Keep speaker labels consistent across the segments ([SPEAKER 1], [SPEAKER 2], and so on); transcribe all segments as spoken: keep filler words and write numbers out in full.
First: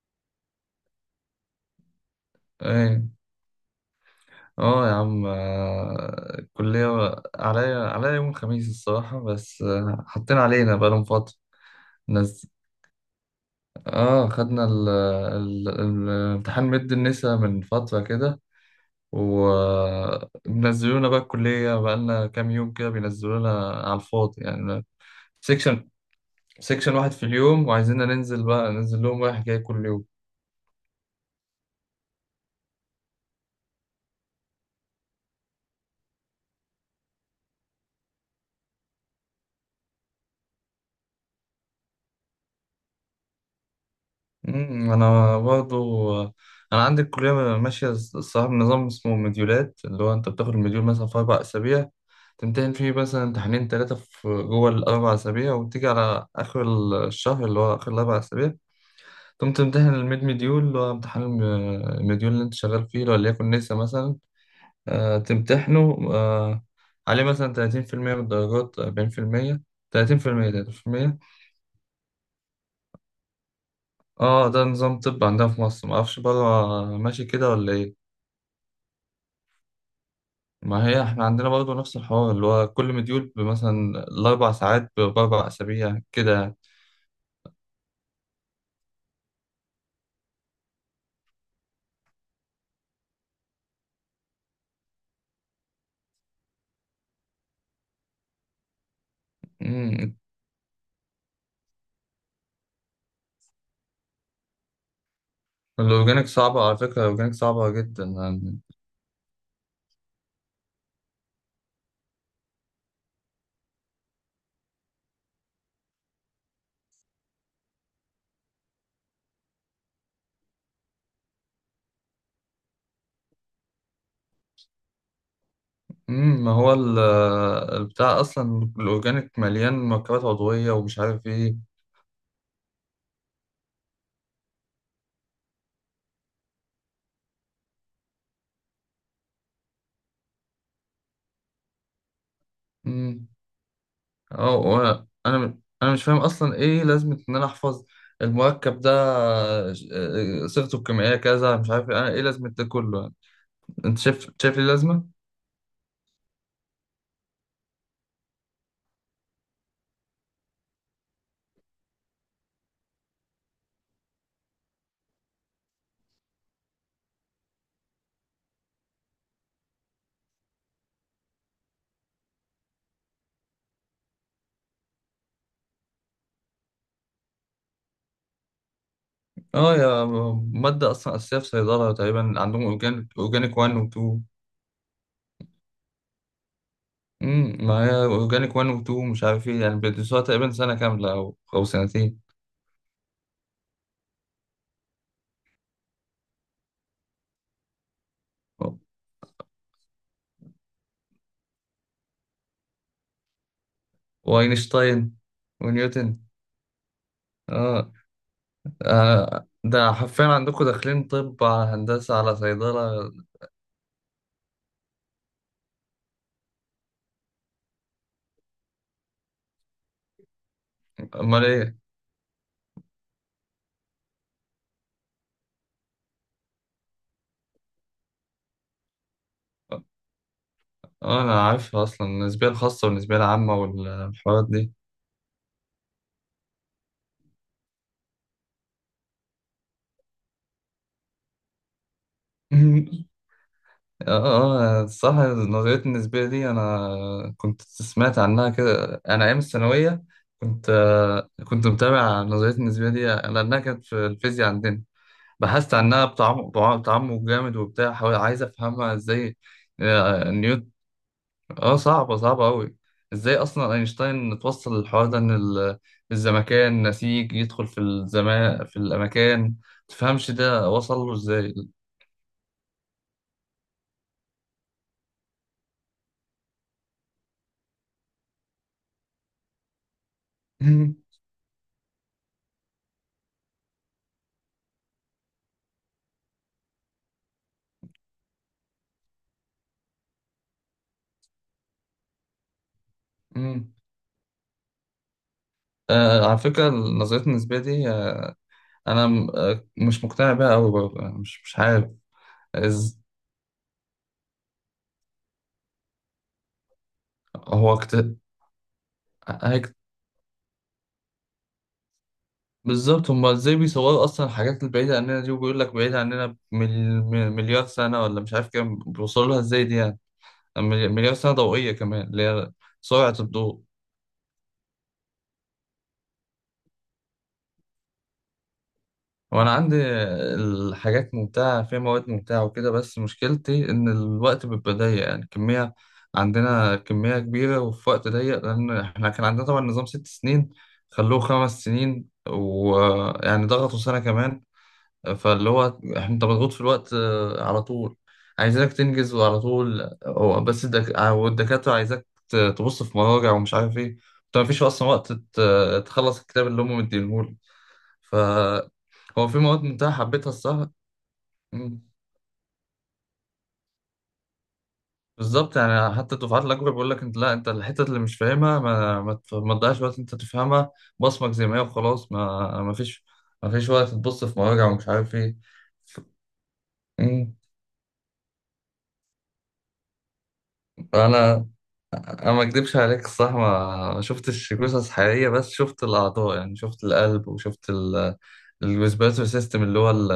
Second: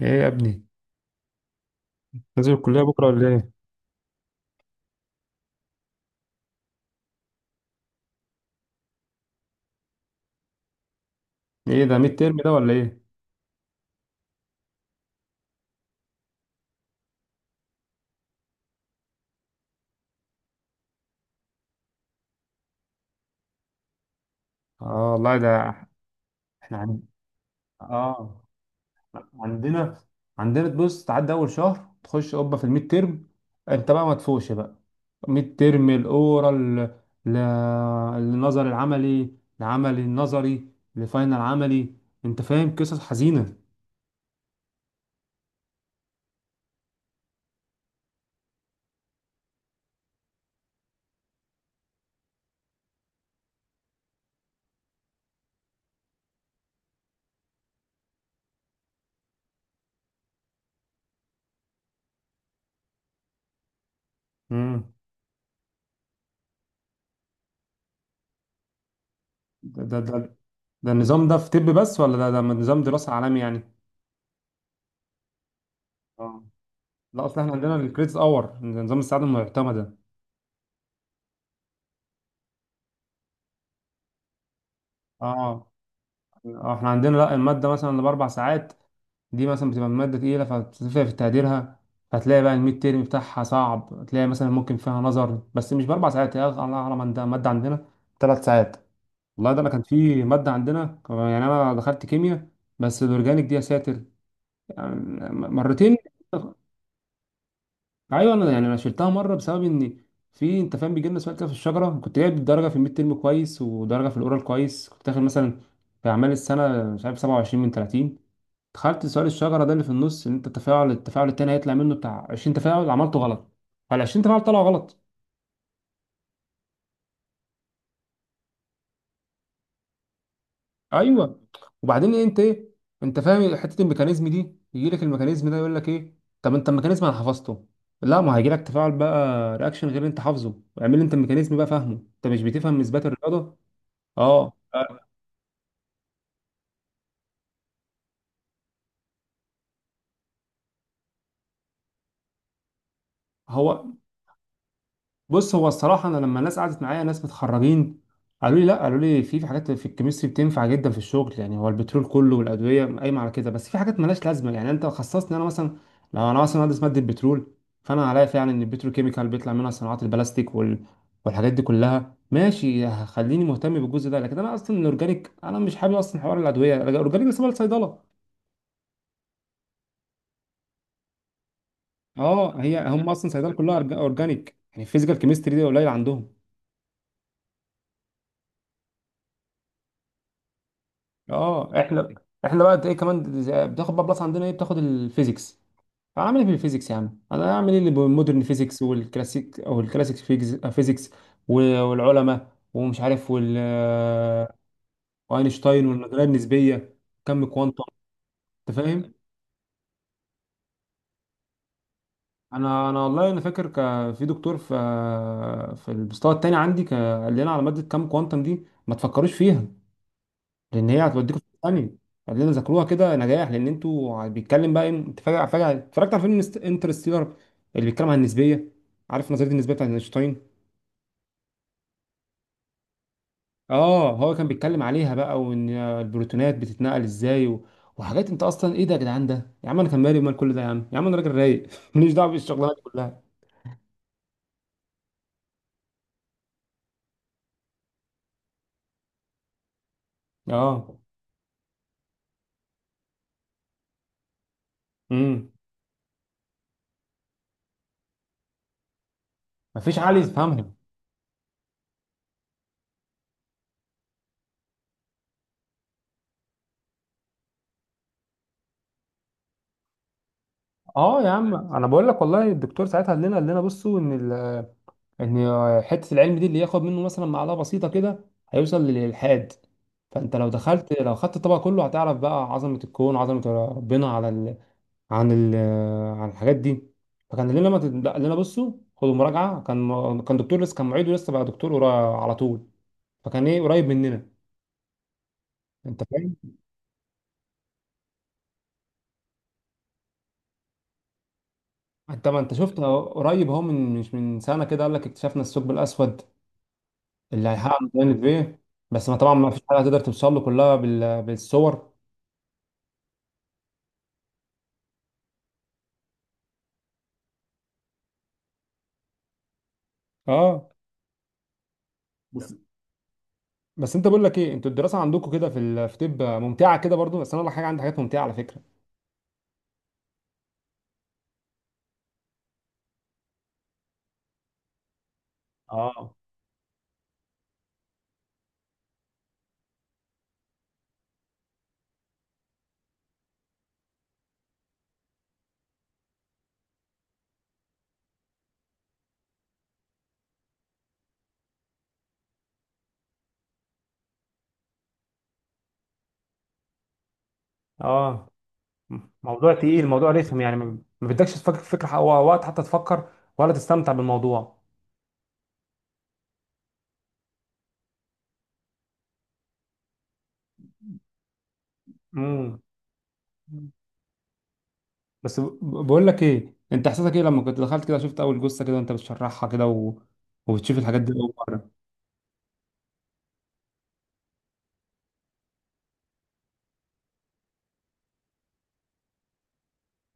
[SPEAKER 1] ايه يا ابني، نازل الكلية
[SPEAKER 2] ايه.
[SPEAKER 1] بكرة ولا ايه؟
[SPEAKER 2] اه يا عم، آه، الكلية عليا عليا يوم الخميس الصراحة، بس آه، حاطين علينا بقالهم فترة.
[SPEAKER 1] ايه ده ميد ترم
[SPEAKER 2] نز...
[SPEAKER 1] ده ولا ايه؟
[SPEAKER 2] اه، خدنا ال... ال... ال- امتحان مد النسا من فترة كده، وبنزلونا بقى الكلية بقالنا كام يوم كده بينزلونا على الفاضي يعني.
[SPEAKER 1] اه والله ده.
[SPEAKER 2] سيكشن
[SPEAKER 1] احنا
[SPEAKER 2] سيكشن
[SPEAKER 1] عن...
[SPEAKER 2] واحد في اليوم، وعايزيننا
[SPEAKER 1] اه
[SPEAKER 2] ننزل بقى ننزل لهم رايح جاي كل
[SPEAKER 1] عندنا.
[SPEAKER 2] يوم.
[SPEAKER 1] عندنا تبص تعدي اول شهر تخش قبة في الميد ترم. انت بقى ما تفوقش بقى. ميد ترم الاورال، ل... النظر العملي، العملي النظري، الفاينل عملي. انت فاهم؟ قصص حزينة.
[SPEAKER 2] أمم، انا برضو، انا عندي الكليه ماشيه الصراحه بنظام اسمه مديولات، اللي هو انت بتاخد المديول مثلا في اربع اسابيع، تمتحن فيه مثلا امتحانين ثلاثه في جوه الاربع اسابيع، وتيجي على اخر الشهر اللي هو اخر الاربع اسابيع تقوم تمتحن الميد مديول اللي هو امتحان الم- المديول اللي انت شغال فيه، لو ليكن نسا مثلا.
[SPEAKER 1] امم.
[SPEAKER 2] آه، تمتحنه. آه، عليه مثلا ثلاثين في المية من الدرجات، أربعين في المية،
[SPEAKER 1] ده ده ده
[SPEAKER 2] ثلاثين في المية،
[SPEAKER 1] ده
[SPEAKER 2] ثلاثين في المية.
[SPEAKER 1] النظام ده في طب بس ولا ده ده نظام دراسة عالمي يعني؟
[SPEAKER 2] اه، ده نظام طب عندنا في مصر، معرفش بره
[SPEAKER 1] اه،
[SPEAKER 2] ماشي
[SPEAKER 1] لا اصل
[SPEAKER 2] كده
[SPEAKER 1] احنا
[SPEAKER 2] ولا
[SPEAKER 1] عندنا
[SPEAKER 2] ايه.
[SPEAKER 1] الكريدت اور، نظام السعادة المعتمدة.
[SPEAKER 2] ما هي احنا عندنا برضه نفس الحوار، اللي هو كل مديول مثلا الأربع ساعات ب- بأربع
[SPEAKER 1] اه.
[SPEAKER 2] أسابيع كده.
[SPEAKER 1] آه، احنا عندنا لا، المادة مثلا اللي بأربع ساعات دي مثلا بتبقى مادة تقيلة فبتفرق في تقديرها. فتلاقي بقى الميد تيرم بتاعها صعب. تلاقي مثلا ممكن فيها نظر بس مش بأربع ساعات، هي الله أعلم. عندها مادة عندنا ثلاث ساعات. والله ده أنا كان
[SPEAKER 2] مم.
[SPEAKER 1] في مادة عندنا، يعني أنا دخلت كيمياء، بس الأورجانيك دي يا ساتر يعني. مرتين.
[SPEAKER 2] الأورجانيك صعبة على فكرة، الأورجانيك صعبة جدا
[SPEAKER 1] ايوه، انا
[SPEAKER 2] يعني.
[SPEAKER 1] يعني انا شلتها مره بسبب ان في، انت فاهم، بيجي لنا سؤال كده في الشجره. كنت جايب درجه في الميد ترم كويس ودرجه في الاورال كويس. كنت داخل مثلا في اعمال السنه مش عارف سبعة وعشرين من ثلاثين. دخلت سؤال الشجره ده اللي في النص، ان انت التفاعل التفاعل التاني هيطلع منه بتاع عشرين تفاعل، عملته غلط. فال عشرين تفاعل طلعوا غلط.
[SPEAKER 2] مم. ما هو ال- البتاع أصلا الأورجانيك مليان مركبات عضوية ومش عارف
[SPEAKER 1] ايوه.
[SPEAKER 2] إيه.
[SPEAKER 1] وبعدين إيه انت ايه، انت فاهم حته الميكانيزم دي؟ يجي لك الميكانيزم ده يقول لك ايه. طب انت الميكانيزم انا حفظته. لا، ما هيجي لك تفاعل بقى، رياكشن غير اللي انت حافظه. اعمل انت الميكانيزم بقى فاهمه. انت مش بتفهم اثبات
[SPEAKER 2] مم.
[SPEAKER 1] الرياضه. اه.
[SPEAKER 2] اه، وأنا- أنا أنا مش فاهم أصلا إيه لازمة إن أنا أحفظ المركب ده، آه، آه، صيغته الكيميائية كذا مش عارف إيه. أنا إيه لازمة ده كله؟
[SPEAKER 1] هو
[SPEAKER 2] أنت شايف شايف ليه لازمة؟
[SPEAKER 1] بص، هو الصراحه انا لما الناس قعدت معايا، ناس متخرجين، قالوا لي لا، قالوا لي في في حاجات في الكيمستري بتنفع جدا في الشغل. يعني هو البترول كله والادويه قايمه على كده، بس في حاجات مالهاش لازمه. يعني انت خصصني انا مثلا، لو انا مثلا مهندس ماده بترول، فانا هلاقي فعلا ان البتروكيميكال بيطلع منها صناعات البلاستيك وال... والحاجات دي كلها، ماشي، خليني مهتم بالجزء ده. لكن انا اصلا الاورجانيك انا مش حابب اصلا حوار الادويه، الاورجانيك ده سبب الصيدله.
[SPEAKER 2] اه يا مادة أصلا أساسية في صيدلة، تقريبا
[SPEAKER 1] اه،
[SPEAKER 2] عندهم
[SPEAKER 1] هي
[SPEAKER 2] أورجانيك،
[SPEAKER 1] هم اصلا صيدله
[SPEAKER 2] أورجانيك واحد
[SPEAKER 1] كلها
[SPEAKER 2] و
[SPEAKER 1] أورج-
[SPEAKER 2] اتنين.
[SPEAKER 1] اورجانيك يعني، الفيزيكال كيمستري دي قليل عندهم.
[SPEAKER 2] امم ما هي أورجانيك واحد و اتنين مش عارف إيه يعني، بيدرسوها تقريبا سنة كاملة أو أو
[SPEAKER 1] اه احنا،
[SPEAKER 2] سنتين.
[SPEAKER 1] احنا بقى ايه كمان زي- بتاخد بقى بلس عندنا، ايه، بتاخد الفيزيكس. هعمل ايه في الفيزيكس يا عم؟ انا هعمل ايه اللي بالمودرن فيزيكس والكلاسيك، او الكلاسيك فيجز- فيزيكس، و- والعلماء ومش عارف، وال
[SPEAKER 2] وأينشتاين.
[SPEAKER 1] واينشتاين
[SPEAKER 2] ونيوتن.
[SPEAKER 1] والنظريه النسبيه، كم كوانتم.
[SPEAKER 2] اه،
[SPEAKER 1] انت فاهم.
[SPEAKER 2] آه، ده حرفيا عندكم داخلين طب على هندسة على
[SPEAKER 1] انا انا
[SPEAKER 2] صيدلة.
[SPEAKER 1] والله انا فاكر، ك... في دكتور في، في المستوى التاني عندي، ك... قال لنا على ماده كم كوانتم دي، ما تفكروش فيها لان هي هتوديكوا
[SPEAKER 2] أمال
[SPEAKER 1] في
[SPEAKER 2] إيه؟
[SPEAKER 1] ثانيه. خلينا ذاكروها كده نجاح، لان انتوا بيتكلم بقى إيه. انت فجاه فجاه اتفرجت على فيلم انترستيلر اللي بيتكلم عن النسبيه، عارف نظريه النسبيه بتاعت اينشتاين.
[SPEAKER 2] اه، أنا عارفها أصلا، النسبية الخاصة والنسبية العامة
[SPEAKER 1] اه، هو كان
[SPEAKER 2] والحوارات
[SPEAKER 1] بيتكلم عليها بقى، وان البروتونات بتتنقل ازاي و... وحاجات، انت اصلا ايه ده يا جدعان؟ ده يا عم انا كان مالي مال كل ده، يا عم يا عم انا راجل رايق ماليش دعوه بالشغلانه دي
[SPEAKER 2] دي.
[SPEAKER 1] كلها.
[SPEAKER 2] اه، اه، صح، النظرية النسبية دي أنا كنت سمعت عنها كده، أنا أيام الثانوية كنت
[SPEAKER 1] اه.
[SPEAKER 2] آه، كنت متابع النظرية النسبية دي لأنها كانت في الفيزياء عندنا.
[SPEAKER 1] امم.
[SPEAKER 2] بحثت عنها بتعمق، بع- بتعمق جامد وبتاع، حاول عايز أفهمها إزاي.
[SPEAKER 1] مفيش عقل
[SPEAKER 2] آه، نيوتن.
[SPEAKER 1] يفهمها.
[SPEAKER 2] اه، صعبة صعبة أوي. إزاي أصلا أينشتاين توصل للحوار ده، إن ال- الزمكان نسيج يدخل في الزمان في الأماكن. متفهمش ده وصل له
[SPEAKER 1] اه يا
[SPEAKER 2] إزاي.
[SPEAKER 1] عم، انا بقول لك والله، الدكتور ساعتها قال لنا، قال لنا بصوا ان ال ان حته العلم دي اللي ياخد منه مثلا معلقه بسيطه كده هيوصل للالحاد. فانت لو دخلت، لو خدت الطبق كله، هتعرف بقى عظمه الكون، عظمه ربنا على ال... عن ال... عن الحاجات دي. فكان لنا، ما تت- قال لنا بصوا خدوا مراجعه. كان م... كان دكتور لسه، كان معيد ولسه بقى دكتور قرا- على طول، فكان ايه قريب مننا. انت
[SPEAKER 2] آه،
[SPEAKER 1] فاهم.
[SPEAKER 2] على فكرة نظرية النسبية دي، آه، أنا م- آه، مش مقتنع بيها أوي برضه، يعني مش مش عارف.
[SPEAKER 1] انت ما انت شفت
[SPEAKER 2] إز
[SPEAKER 1] أهو، قريب اهو، من مش من سنه كده قال لك اكتشفنا الثقب الاسود اللي
[SPEAKER 2] هو
[SPEAKER 1] هيحقق
[SPEAKER 2] كت...
[SPEAKER 1] ميزان في. بس ما طبعا ما فيش
[SPEAKER 2] هيك
[SPEAKER 1] حاجه هتقدر توصل له كلها بال... بالصور.
[SPEAKER 2] بالظبط، هما إزاي بيصوروا أصلا الحاجات البعيدة عننا دي؟ وبيقول لك بعيدة عننا بمل... مليار سنة ولا مش عارف كام، بيوصلوا لها إزاي دي يعني؟
[SPEAKER 1] اه.
[SPEAKER 2] ملي- مليار سنة ضوئية كمان، اللي هي
[SPEAKER 1] بس
[SPEAKER 2] سرعة الضوء.
[SPEAKER 1] بس انت، بقول لك ايه، انتوا الدراسه عندكم كده في ال- في طب ممتعه كده برضو، بس انا ولا حاجه، عندي حاجات ممتعه على فكره.
[SPEAKER 2] وانا عندي الحاجات ممتعة، فيها مواد ممتعة وكده، بس مشكلتي ان الوقت بيبقى ضيق يعني. كمية
[SPEAKER 1] اه.
[SPEAKER 2] عندنا كمية كبيرة وفي وقت ضيق، لان احنا كان عندنا طبعا نظام ست سنين، خلوه خمس سنين، ويعني ضغطوا سنة كمان. فاللي هو احنا، انت مضغوط في الوقت آه، على طول، عايزينك تنجز وعلى طول. هو بس الدك... آه، والدكاترة عايزاك ت- تبص في مراجع ومش عارف ايه. انت مفيش اصلا وقت ت- تخلص الكتاب اللي هم مديهولك.
[SPEAKER 1] اه،
[SPEAKER 2] فهو في
[SPEAKER 1] موضوع
[SPEAKER 2] مواد
[SPEAKER 1] تقيل،
[SPEAKER 2] منتهى
[SPEAKER 1] موضوع
[SPEAKER 2] حبيتها
[SPEAKER 1] رخم، يعني
[SPEAKER 2] الصح.
[SPEAKER 1] ما ما بدكش تفكر في
[SPEAKER 2] مم.
[SPEAKER 1] فكرة، ح- وقت حتى تفكر ولا تستمتع بالموضوع.
[SPEAKER 2] بالظبط يعني، حتى الدفعات الأكبر بيقول لك أنت لا، أنت الحتة اللي مش فاهمها ما ما تف- ما تضيعش وقت أنت تفهمها، بصمك زي ما هي وخلاص. ما
[SPEAKER 1] امم.
[SPEAKER 2] ما فيش، ما فيش
[SPEAKER 1] مم.
[SPEAKER 2] وقت تبص في مراجع ومش عارف إيه.
[SPEAKER 1] بس، ب- ب-
[SPEAKER 2] ف-
[SPEAKER 1] بقول لك ايه انت، احساسك ايه
[SPEAKER 2] مم.
[SPEAKER 1] لما كنت دخلت كده، شفت اول جثه كده وانت بتشرحها كده و... وبتشوف الحاجات دي اول
[SPEAKER 2] أنا
[SPEAKER 1] مره؟
[SPEAKER 2] انا ما اكدبش عليك الصح، ما ما شفتش جثث حقيقيه، بس شفت الاعضاء يعني، شفت القلب وشفت ال- الريسبيراتوري سيستم اللي هو ال-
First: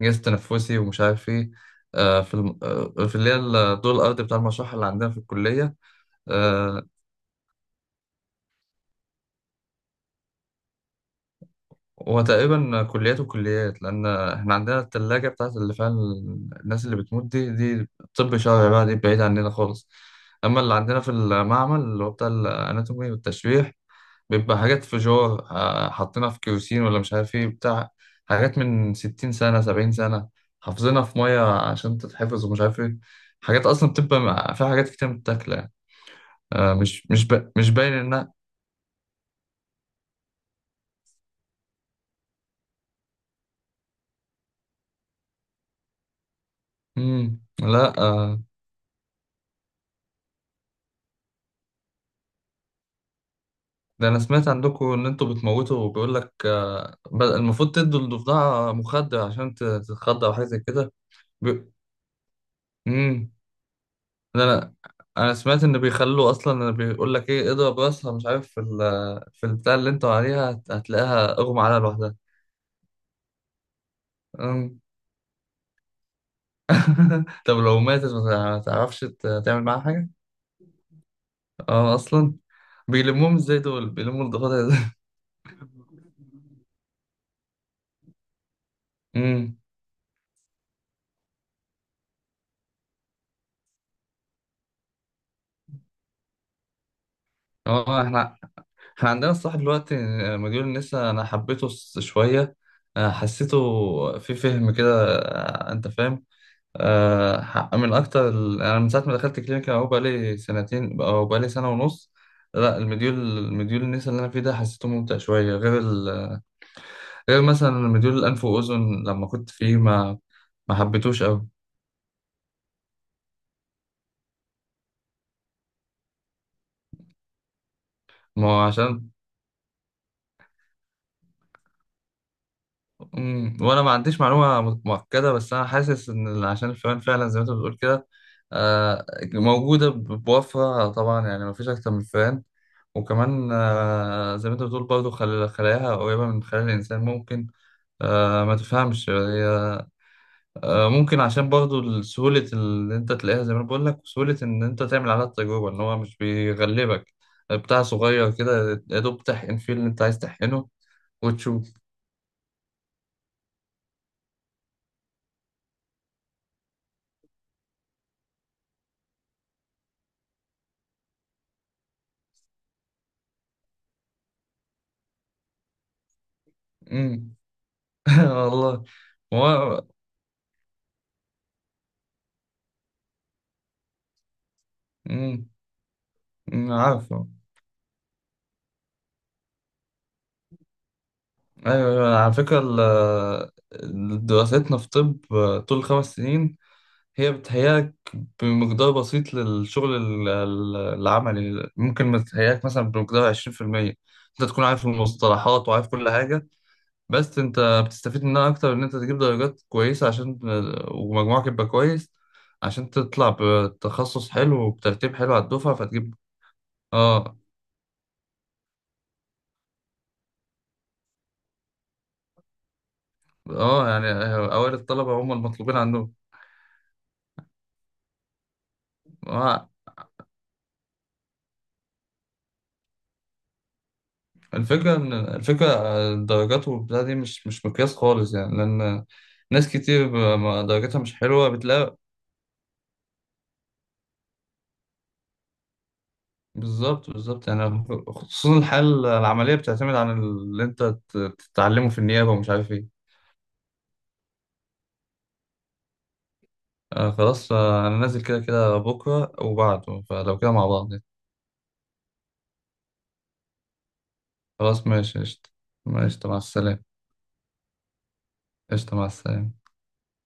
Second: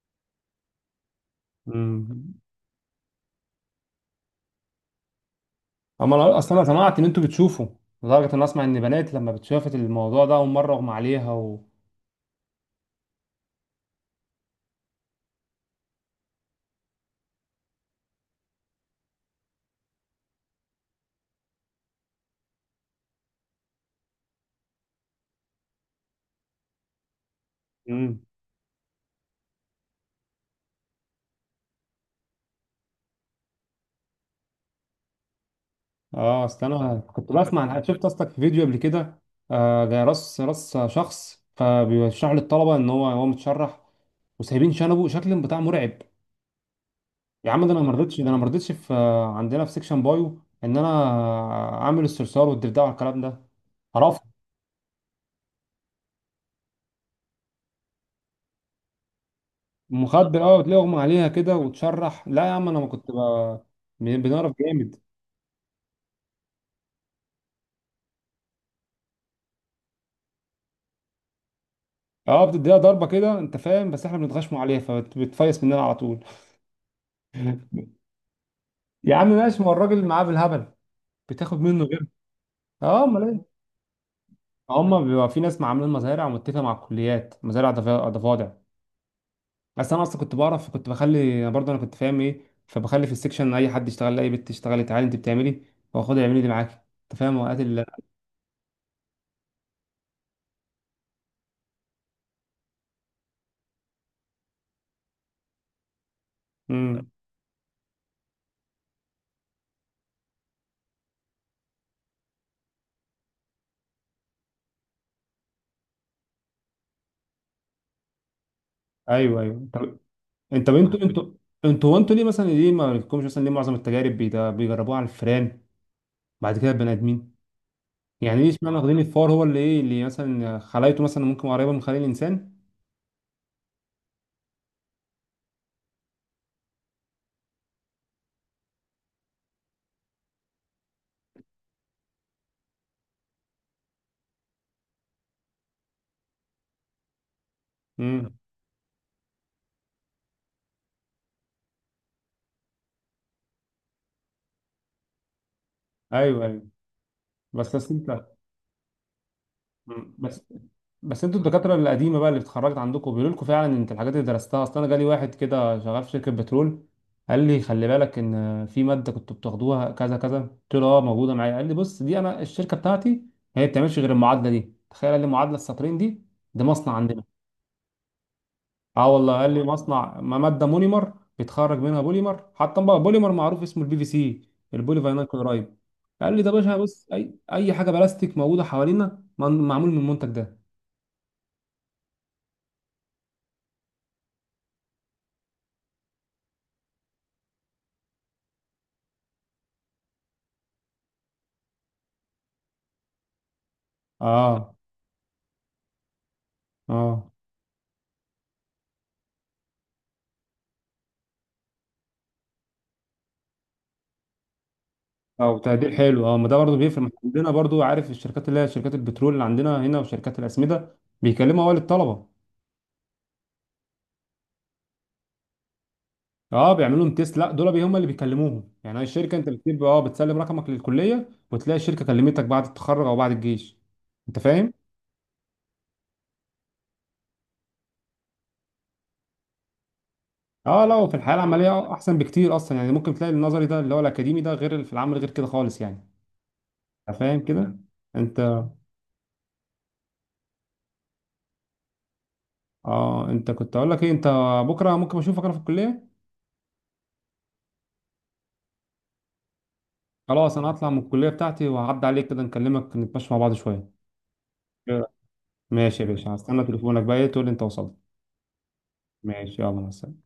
[SPEAKER 2] الجهاز التنفسي ومش عارف ايه. آه،
[SPEAKER 1] امم.
[SPEAKER 2] في الم... آه، في اللي هي الدور الارضي بتاع المشرحه اللي عندنا في الكليه.
[SPEAKER 1] اما انا اصلا انا
[SPEAKER 2] آه،
[SPEAKER 1] سمعت ان انتوا بتشوفوا لدرجه ان اسمع ان بنات لما بتشافت الموضوع ده اول مره اغمى عليها.
[SPEAKER 2] هو تقريبا كليات وكليات، لان احنا عندنا الثلاجه بتاعت اللي فيها الناس اللي بتموت دي دي طب شرعي بقى، دي بعيد عننا خالص. اما اللي عندنا في المعمل اللي هو بتاع الاناتومي والتشريح، بيبقى حاجات فيجور، آه، حاطينها في كيروسين ولا مش عارف ايه بتاع.
[SPEAKER 1] و...
[SPEAKER 2] حاجات من ستين سنة، سبعين سنة، حافظينها في مية عشان تتحفظ ومش عارف ايه. حاجات أصلا بتبقى مع- فيها حاجات كتير متاكلة يعني.
[SPEAKER 1] اه اصل
[SPEAKER 2] آه،
[SPEAKER 1] انا
[SPEAKER 2] مش مش
[SPEAKER 1] كنت
[SPEAKER 2] با...
[SPEAKER 1] بسمع
[SPEAKER 2] مش
[SPEAKER 1] عن حاجة-
[SPEAKER 2] باين
[SPEAKER 1] شفت اصلك
[SPEAKER 2] إنها.
[SPEAKER 1] في فيديو قبل كده. آه، ده راس راس شخص، فبيشرح للطلبه ان هو هو متشرح وسايبين شنبه، شكل بتاع مرعب.
[SPEAKER 2] مم.
[SPEAKER 1] يا عم ده انا ما
[SPEAKER 2] لا،
[SPEAKER 1] رضيتش، ده انا
[SPEAKER 2] آه،
[SPEAKER 1] ما رضيتش في، عندنا في سيكشن بايو، ان انا اعمل الصرصار والضفدع والكلام ده.
[SPEAKER 2] ده أنا
[SPEAKER 1] عرفت.
[SPEAKER 2] سمعت عندكم إن أنتوا بتموتوا، وبيقول لك آه، ب- المفروض تدوا الضفدعة مخدر عشان ت- تتخدر أو
[SPEAKER 1] مخدر،
[SPEAKER 2] حاجة
[SPEAKER 1] اه،
[SPEAKER 2] زي
[SPEAKER 1] وتلاقي
[SPEAKER 2] كده.
[SPEAKER 1] اغمى عليها كده وتشرح. لا يا عم انا ما كنت ب...
[SPEAKER 2] بي...
[SPEAKER 1] بن- بنعرف
[SPEAKER 2] انا
[SPEAKER 1] جامد.
[SPEAKER 2] انا سمعت ان بيخلوا اصلا، بيقول لك ايه اضرب راسها، مش عارف في ال... في البتاع اللي انتوا عليها هت- هتلاقيها اغمى عليها لوحدها.
[SPEAKER 1] اه، بتديها ضربه كده انت فاهم، بس احنا بنتغشموا عليها
[SPEAKER 2] أم.
[SPEAKER 1] فبتفيس مننا على طول.
[SPEAKER 2] طب لو ماتت ما تعرفش
[SPEAKER 1] يا عم
[SPEAKER 2] ت-
[SPEAKER 1] ماشي،
[SPEAKER 2] تعمل
[SPEAKER 1] ما هو
[SPEAKER 2] معاها
[SPEAKER 1] الراجل
[SPEAKER 2] حاجه.
[SPEAKER 1] معاه بالهبل، بتاخد منه
[SPEAKER 2] اه،
[SPEAKER 1] غير.
[SPEAKER 2] اصلا
[SPEAKER 1] اه، امال
[SPEAKER 2] بيلموهم
[SPEAKER 1] ايه.
[SPEAKER 2] ازاي دول؟ بيلموا الضفادع ازاي؟
[SPEAKER 1] هم بيبقى في ناس عاملين مزارع ومتفقه مع الكليات، مزارع ضفا- ضفادع.
[SPEAKER 2] امم
[SPEAKER 1] بس انا اصلا كنت بعرف، كنت بخلي، انا برضه انا كنت فاهم ايه، فبخلي في السكشن اي حد يشتغل، اي بنت تشتغلي تعالي انت بتعملي، واخدها اعملي دي معاكي. انت فاهم وقت ال.
[SPEAKER 2] اه، احنا احنا عندنا الصح دلوقتي. آه، مديول النسا انا حبيته س- شويه، آه، حسيته في فهم كده، آه، انت فاهم.
[SPEAKER 1] امم.
[SPEAKER 2] آه، حق من اكتر ال- انا من ساعه ما دخلت كلينيكا اهو، بقالي سنتين او بقالي سنه ونص. لا، المديول المديول النسا اللي انا فيه ده حسيته ممتع شويه، غير ال... غير مثلا مديول الانف واذن لما
[SPEAKER 1] ايوه
[SPEAKER 2] كنت
[SPEAKER 1] ايوه.
[SPEAKER 2] فيه
[SPEAKER 1] طب
[SPEAKER 2] ما
[SPEAKER 1] انت،
[SPEAKER 2] ما
[SPEAKER 1] انتوا
[SPEAKER 2] حبيتوش
[SPEAKER 1] انتوا
[SPEAKER 2] قوي.
[SPEAKER 1] انتوا وانتوا ليه مثلا، ليه ما لكمش، مثلا ليه معظم التجارب بيدا- بيجربوها على الفئران بعد كده البني ادمين؟ يعني
[SPEAKER 2] ما
[SPEAKER 1] ليه،
[SPEAKER 2] هو
[SPEAKER 1] اشمعنى واخدين
[SPEAKER 2] عشان
[SPEAKER 1] الفار، هو اللي ايه، اللي مثلا خلايته مثلا ممكن قريبه من خلايا الانسان.
[SPEAKER 2] مم. وانا ما عنديش معلومه مؤكده، بس انا حاسس ان عشان الفئران فعلا زي ما انت بتقول كده، آه، موجوده ب- بوفرة طبعا يعني، ما فيش اكتر من الفئران. وكمان آه، زي ما انت بتقول برضه، خل- خلاياها قريبه من خلايا الانسان ممكن.
[SPEAKER 1] امم.
[SPEAKER 2] آه، ما تفهمش هي. آه، ممكن عشان برضه سهوله اللي انت تلاقيها زي ما انا بقول لك، وسهوله ان انت تعمل عليها التجربه، ان هو مش
[SPEAKER 1] ايوه ايوه.
[SPEAKER 2] بيغلبك.
[SPEAKER 1] بس
[SPEAKER 2] بتاع
[SPEAKER 1] بس انت،
[SPEAKER 2] صغير كده يا دوب تحقن فيه اللي انت
[SPEAKER 1] مم.
[SPEAKER 2] عايز
[SPEAKER 1] بس
[SPEAKER 2] تحقنه،
[SPEAKER 1] بس انتوا
[SPEAKER 2] وتشوف.
[SPEAKER 1] الدكاتره القديمه بقى اللي اتخرجت عندكم، بيقولوا لكم فعلا انت الحاجات اللي درستها؟ اصل انا جالي واحد كده شغال في شركه بترول، قال لي خلي بالك ان في ماده كنتوا بتاخدوها كذا كذا. قلت له اه موجوده معايا. قال لي بص، دي انا الشركه بتاعتي هي ما بتعملش غير المعادله دي، تخيل. قال لي معادله السطرين دي، ده مصنع عندنا.
[SPEAKER 2] مم. والله
[SPEAKER 1] اه والله، قال لي
[SPEAKER 2] هو
[SPEAKER 1] مصنع، ما ماده مونيمر بيتخرج منها بوليمر، حتى بقى بوليمر معروف اسمه البي في سي، البولي فينيل
[SPEAKER 2] مم،
[SPEAKER 1] كلورايد. قال لي ده
[SPEAKER 2] مم،
[SPEAKER 1] باشا، بص،
[SPEAKER 2] عارفه،
[SPEAKER 1] اي اي حاجه بلاستيك موجوده حوالينا من- معمول من المنتج ده.
[SPEAKER 2] ايوه، أيوة. على فكره ال- ال- دراستنا في طب طول الخمس سنين هي بتهيأك بمقدار بسيط للشغل ال- ال- العملي، ممكن ما تهيأك مثلا بمقدار عشرين في المية. انت تكون
[SPEAKER 1] اه.
[SPEAKER 2] عارف المصطلحات وعارف كل حاجه،
[SPEAKER 1] اه.
[SPEAKER 2] بس انت بتستفيد منها اكتر ان انت تجيب درجات كويسه، عشان ومجموعك يبقى كويس، عشان تطلع بتخصص حلو وبترتيب حلو على
[SPEAKER 1] اه
[SPEAKER 2] الدفعه
[SPEAKER 1] تقدير
[SPEAKER 2] فتجيب.
[SPEAKER 1] حلو. اه، ما ده برضه بيفرق، ما
[SPEAKER 2] اه،
[SPEAKER 1] عندنا برضه، عارف الشركات اللي هي شركات البترول اللي عندنا هنا وشركات الاسمده، بيكلموا اول الطلبه.
[SPEAKER 2] اه يعني اوائل الطلبة هم المطلوبين عندهم.
[SPEAKER 1] اه بيعملوا لهم تيست؟ لا، دول بي- هم اللي بيكلموهم يعني، هي الشركه، انت
[SPEAKER 2] آه،
[SPEAKER 1] بتكتب اه، بتسلم رقمك للكليه، وتلاقي الشركه كلمتك بعد التخرج او بعد الجيش. انت فاهم.
[SPEAKER 2] الفكرة ان، الفكرة الدرجات والبتاع دي مش مش مقياس خالص يعني، لان ناس كتير ب- ما-
[SPEAKER 1] اه لا،
[SPEAKER 2] درجاتها مش
[SPEAKER 1] وفي الحياه
[SPEAKER 2] حلوة
[SPEAKER 1] العمليه
[SPEAKER 2] بتلاقي.
[SPEAKER 1] احسن بكتير اصلا يعني. ممكن تلاقي النظري ده اللي هو الاكاديمي ده، غير اللي في العمل، غير كده خالص يعني.
[SPEAKER 2] بالظبط
[SPEAKER 1] انت فاهم
[SPEAKER 2] بالظبط
[SPEAKER 1] كده.
[SPEAKER 2] يعني، خصوصا
[SPEAKER 1] انت،
[SPEAKER 2] الحالة العملية بتعتمد على اللي انت ت- تتعلمه في النيابة ومش عارف ايه.
[SPEAKER 1] اه انت، كنت اقول لك ايه، انت بكره ممكن اشوفك انا في الكليه.
[SPEAKER 2] آه خلاص، آه، انا نازل كده كده بكرة وبعده، فلو كده
[SPEAKER 1] خلاص،
[SPEAKER 2] مع
[SPEAKER 1] انا هطلع
[SPEAKER 2] بعض
[SPEAKER 1] من
[SPEAKER 2] يعني.
[SPEAKER 1] الكليه بتاعتي وهعدي عليك كده، نكلمك نتمشى مع بعض شويه.
[SPEAKER 2] خلاص، ماشي، قشطة.
[SPEAKER 1] ماشي يا
[SPEAKER 2] ماشي،
[SPEAKER 1] باشا،
[SPEAKER 2] مع
[SPEAKER 1] هستنى
[SPEAKER 2] السلامة.
[SPEAKER 1] تليفونك بقى، ايه، تقول لي انت وصلت.
[SPEAKER 2] قشطة، مع
[SPEAKER 1] ماشي،
[SPEAKER 2] السلامة.
[SPEAKER 1] يلا، مع السلامه.